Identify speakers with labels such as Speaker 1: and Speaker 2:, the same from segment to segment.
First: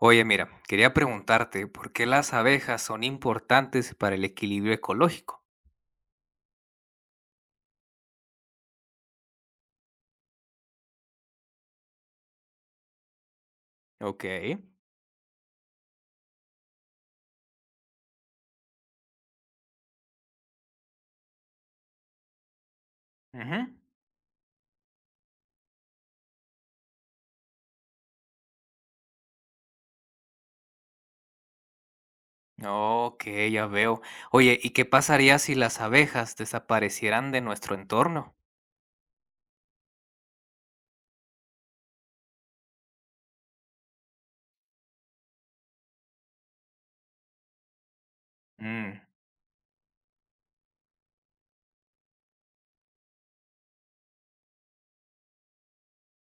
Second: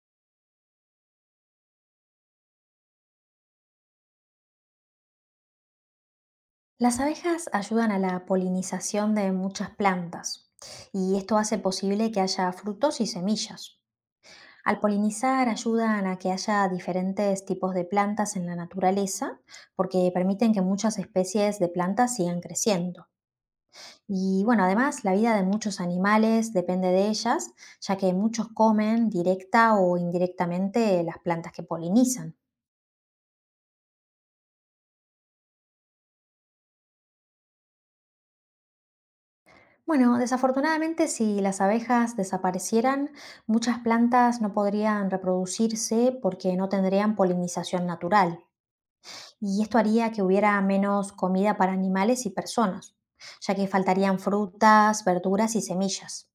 Speaker 1: Oye, mira, quería preguntarte por qué las abejas son importantes para el equilibrio ecológico.
Speaker 2: Las abejas ayudan a la polinización de muchas plantas y esto hace posible que haya frutos y semillas.
Speaker 1: Ok.
Speaker 2: Al polinizar ayudan a que haya diferentes tipos de plantas en la naturaleza porque permiten que muchas especies de plantas sigan creciendo.
Speaker 1: Ujú.
Speaker 2: Y bueno, además la vida de muchos animales depende de ellas, ya que muchos comen directa o indirectamente las plantas que polinizan.
Speaker 1: Ok, ya veo. Oye, ¿y qué pasaría si las abejas desaparecieran de nuestro entorno?
Speaker 2: Bueno, desafortunadamente, si las abejas desaparecieran, muchas plantas no podrían reproducirse porque no tendrían polinización natural,
Speaker 1: Mm.
Speaker 2: y esto haría que hubiera menos comida para animales y personas, ya que faltarían frutas, verduras y semillas.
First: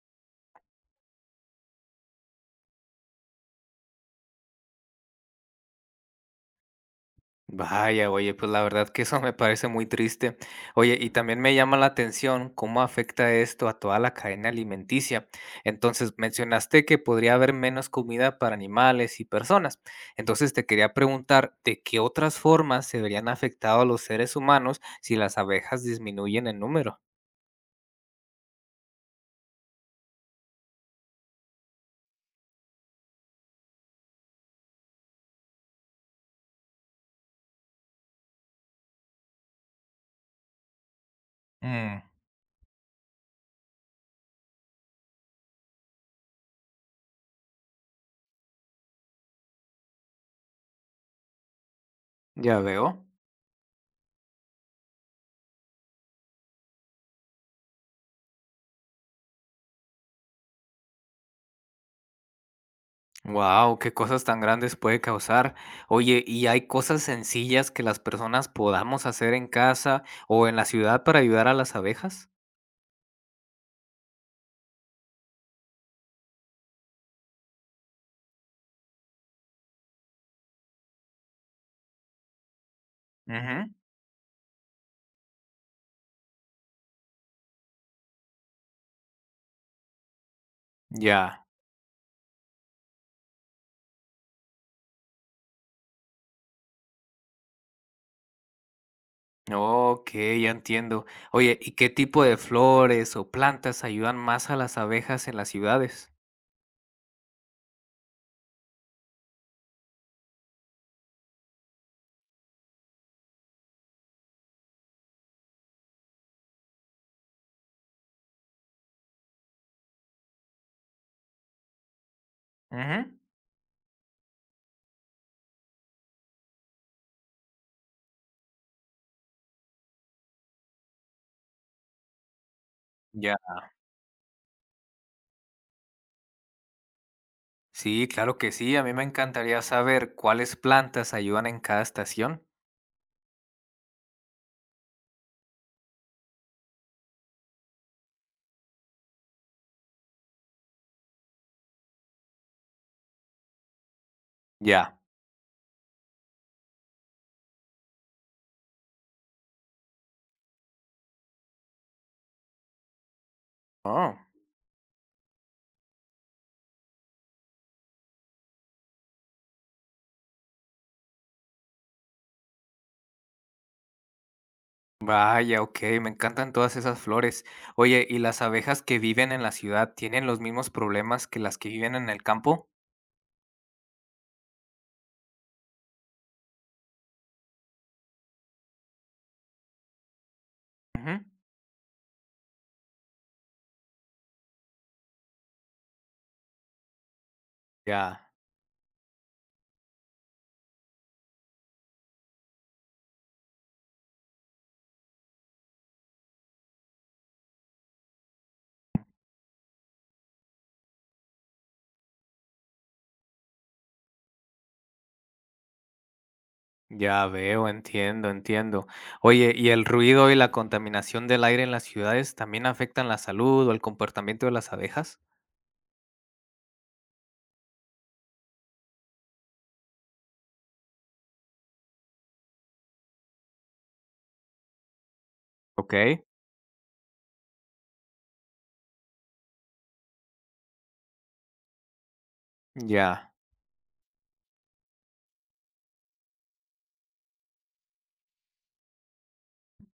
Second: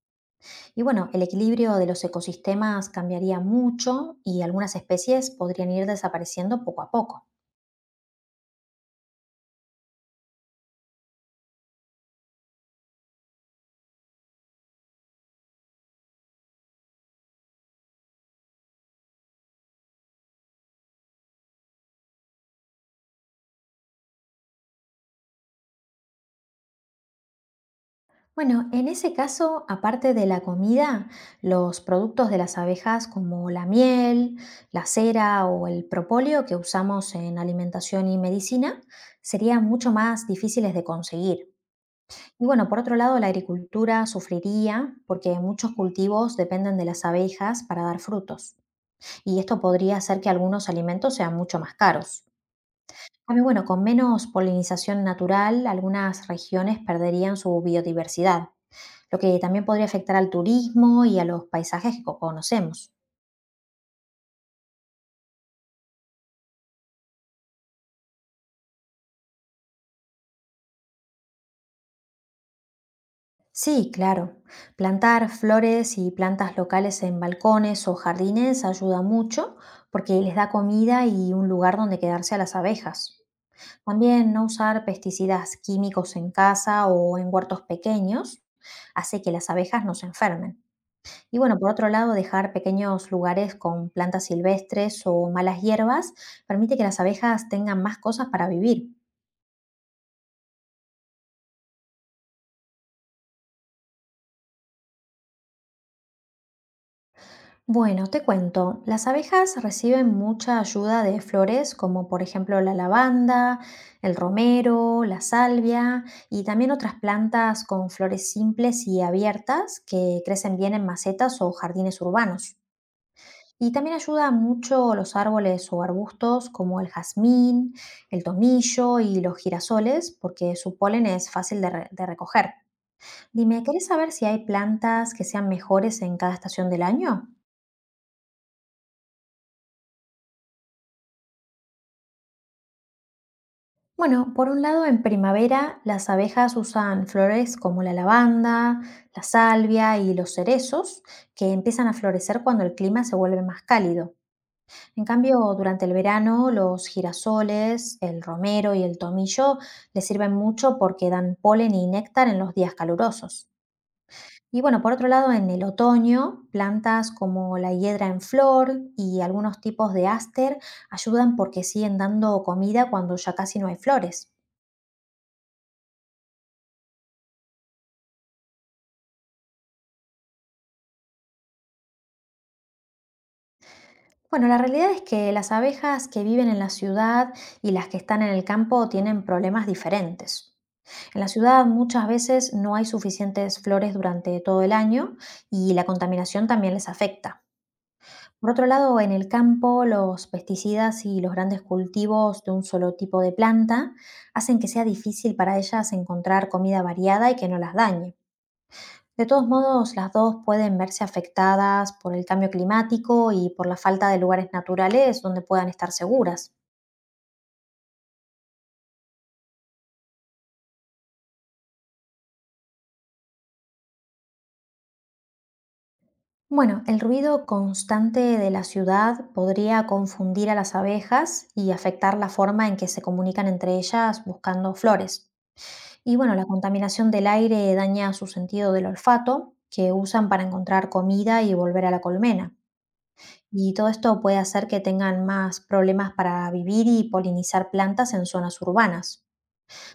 Speaker 2: Y bueno, el equilibrio de los ecosistemas cambiaría mucho y algunas especies podrían ir desapareciendo poco a poco.
Speaker 1: Vaya, oye, pues la verdad que eso me parece muy triste. Oye, y también me llama la atención cómo afecta esto a toda la cadena alimenticia. Entonces, mencionaste que podría haber menos comida para animales y personas. Entonces, te quería preguntar, ¿de qué otras formas se verían afectados los seres humanos si las abejas disminuyen en número?
Speaker 2: Bueno, en ese caso, aparte de la comida, los productos de las abejas como la miel, la cera o el propóleo que usamos en alimentación y medicina serían mucho más difíciles de conseguir.
Speaker 1: Mm,
Speaker 2: Y bueno, por otro lado, la agricultura sufriría porque muchos cultivos dependen de las abejas para dar frutos. Y esto podría hacer que algunos alimentos sean mucho más caros.
Speaker 1: ya veo.
Speaker 2: También, bueno, con menos polinización natural, algunas regiones perderían su biodiversidad, lo que también podría afectar al turismo y a los paisajes que conocemos.
Speaker 1: Wow, qué cosas tan grandes puede causar. Oye, ¿y hay cosas sencillas que las personas podamos hacer en casa o en la ciudad para ayudar a las abejas?
Speaker 2: Sí, claro. Plantar flores y plantas locales en balcones o jardines ayuda mucho porque les da comida y un lugar donde quedarse a las abejas.
Speaker 1: Ujú.
Speaker 2: También no usar pesticidas químicos en casa o en huertos pequeños hace que las abejas no se enfermen. Y
Speaker 1: Ya,
Speaker 2: bueno, por otro lado, dejar pequeños lugares con plantas silvestres o malas hierbas permite que las abejas tengan más cosas para vivir.
Speaker 1: ok, ya entiendo. Oye, ¿y qué tipo de flores o plantas ayudan más a las abejas en las ciudades?
Speaker 2: Bueno, te cuento, las abejas reciben mucha ayuda de flores como por ejemplo la lavanda, el romero, la salvia y también otras plantas con flores simples y abiertas que crecen bien en macetas o jardines urbanos.
Speaker 1: Ujú.
Speaker 2: Y también ayuda mucho los árboles o arbustos como el jazmín, el tomillo y los girasoles porque su polen es fácil de, de recoger.
Speaker 1: Ya.
Speaker 2: Dime, ¿querés saber si hay plantas que sean mejores en cada estación del año?
Speaker 1: Sí, claro que sí. A mí me encantaría saber cuáles plantas ayudan en cada estación.
Speaker 2: Bueno, por un lado, en primavera las abejas usan flores como la lavanda, la salvia y los cerezos, que empiezan a florecer cuando el clima se vuelve más cálido.
Speaker 1: Ya.
Speaker 2: En cambio, durante el verano, los girasoles, el romero y el tomillo les sirven mucho porque dan polen y néctar en los días calurosos.
Speaker 1: Oh.
Speaker 2: Y bueno, por otro lado, en el otoño, plantas como la hiedra en flor y algunos tipos de áster ayudan porque siguen dando comida cuando ya casi no hay flores.
Speaker 1: Vaya, ok, me encantan todas esas flores. Oye, ¿y las abejas que viven en la ciudad tienen los mismos problemas que las que viven en el campo?
Speaker 2: Bueno, la realidad es que las abejas que viven en la ciudad y las que están en el campo tienen problemas diferentes.
Speaker 1: Ujú.
Speaker 2: En la ciudad muchas veces no hay suficientes flores durante todo el año y la contaminación también les afecta.
Speaker 1: Ya,
Speaker 2: Por otro lado, en el campo los pesticidas y los grandes cultivos de un solo tipo de planta hacen que sea difícil para ellas encontrar comida variada y que no las dañe. De todos modos, las dos pueden verse afectadas por el cambio climático y por la falta de lugares naturales donde puedan estar seguras.
Speaker 1: ya veo, entiendo, entiendo. Oye, ¿y el ruido y la contaminación del aire en las ciudades también afectan la salud o el comportamiento de las abejas?
Speaker 2: Bueno, el ruido constante de la ciudad podría confundir a las abejas y afectar la forma en que se comunican entre ellas buscando flores.
Speaker 1: Ok,
Speaker 2: Y bueno, la contaminación del aire daña su sentido del olfato, que usan para encontrar comida y volver a la colmena.
Speaker 1: ya.
Speaker 2: Y todo esto puede hacer que tengan más problemas para vivir y polinizar plantas en zonas urbanas.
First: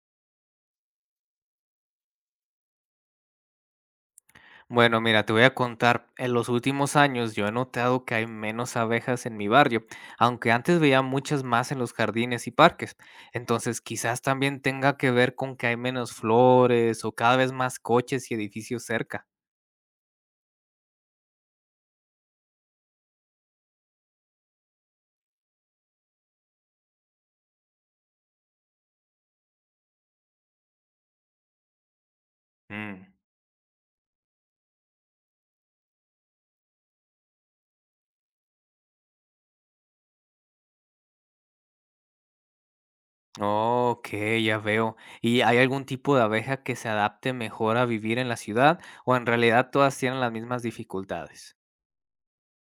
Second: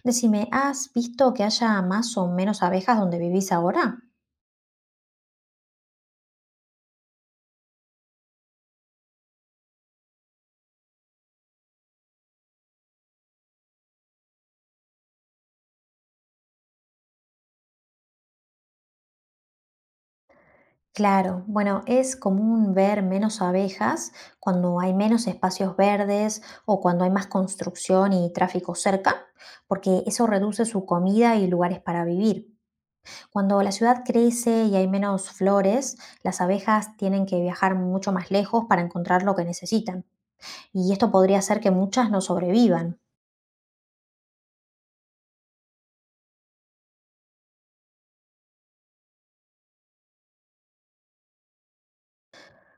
Speaker 2: Decime, ¿has visto que haya más o menos abejas donde vivís ahora?
Speaker 1: Bueno, mira, te voy a contar, en los últimos años yo he notado que hay menos abejas en mi barrio, aunque antes veía muchas más en los jardines y parques. Entonces, quizás también tenga que ver con que hay menos flores o cada vez más coches y edificios cerca.
Speaker 2: Claro, bueno, es común ver menos abejas cuando hay menos espacios verdes o cuando hay más construcción y tráfico cerca, porque eso reduce su comida y lugares para vivir.
Speaker 1: Mm,
Speaker 2: Cuando la ciudad crece y hay menos flores, las abejas tienen que viajar mucho más lejos para encontrar lo que necesitan, y esto podría hacer que muchas no sobrevivan.
Speaker 1: ok, ya veo. ¿Y hay algún tipo de abeja que se adapte mejor a vivir en la ciudad o en realidad todas tienen las mismas dificultades?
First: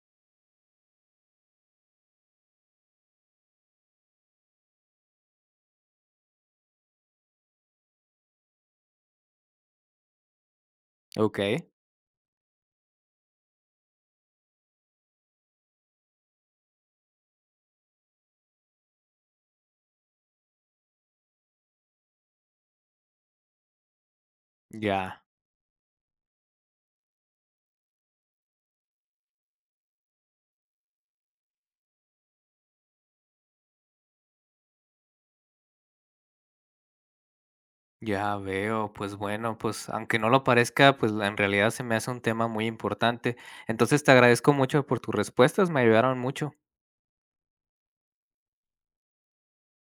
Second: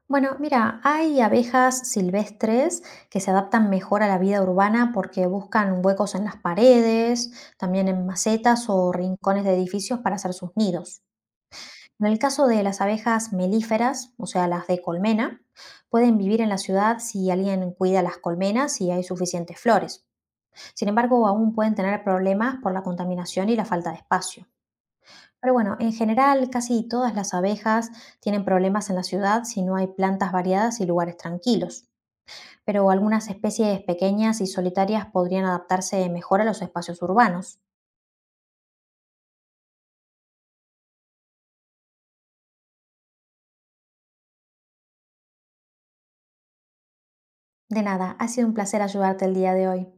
Speaker 2: Bueno, mira, hay abejas silvestres que se adaptan mejor a la vida urbana porque buscan huecos en las paredes, también en macetas o rincones de edificios para hacer sus nidos.
Speaker 1: Ok,
Speaker 2: En el caso de las abejas melíferas, o sea, las de colmena, pueden vivir en la ciudad si alguien cuida las colmenas y hay suficientes flores. Sin embargo, aún pueden tener problemas por la contaminación y la falta de espacio.
Speaker 1: ya.
Speaker 2: Pero bueno, en general casi todas las abejas tienen problemas en la ciudad si no hay plantas variadas y lugares tranquilos, pero algunas especies pequeñas y solitarias podrían adaptarse mejor a los espacios urbanos.
Speaker 1: Ya veo, pues bueno, pues aunque no lo parezca, pues en realidad se me hace un tema muy importante. Entonces te agradezco mucho por tus respuestas, me ayudaron mucho.
Speaker 2: De nada, ha sido un placer ayudarte el día de hoy.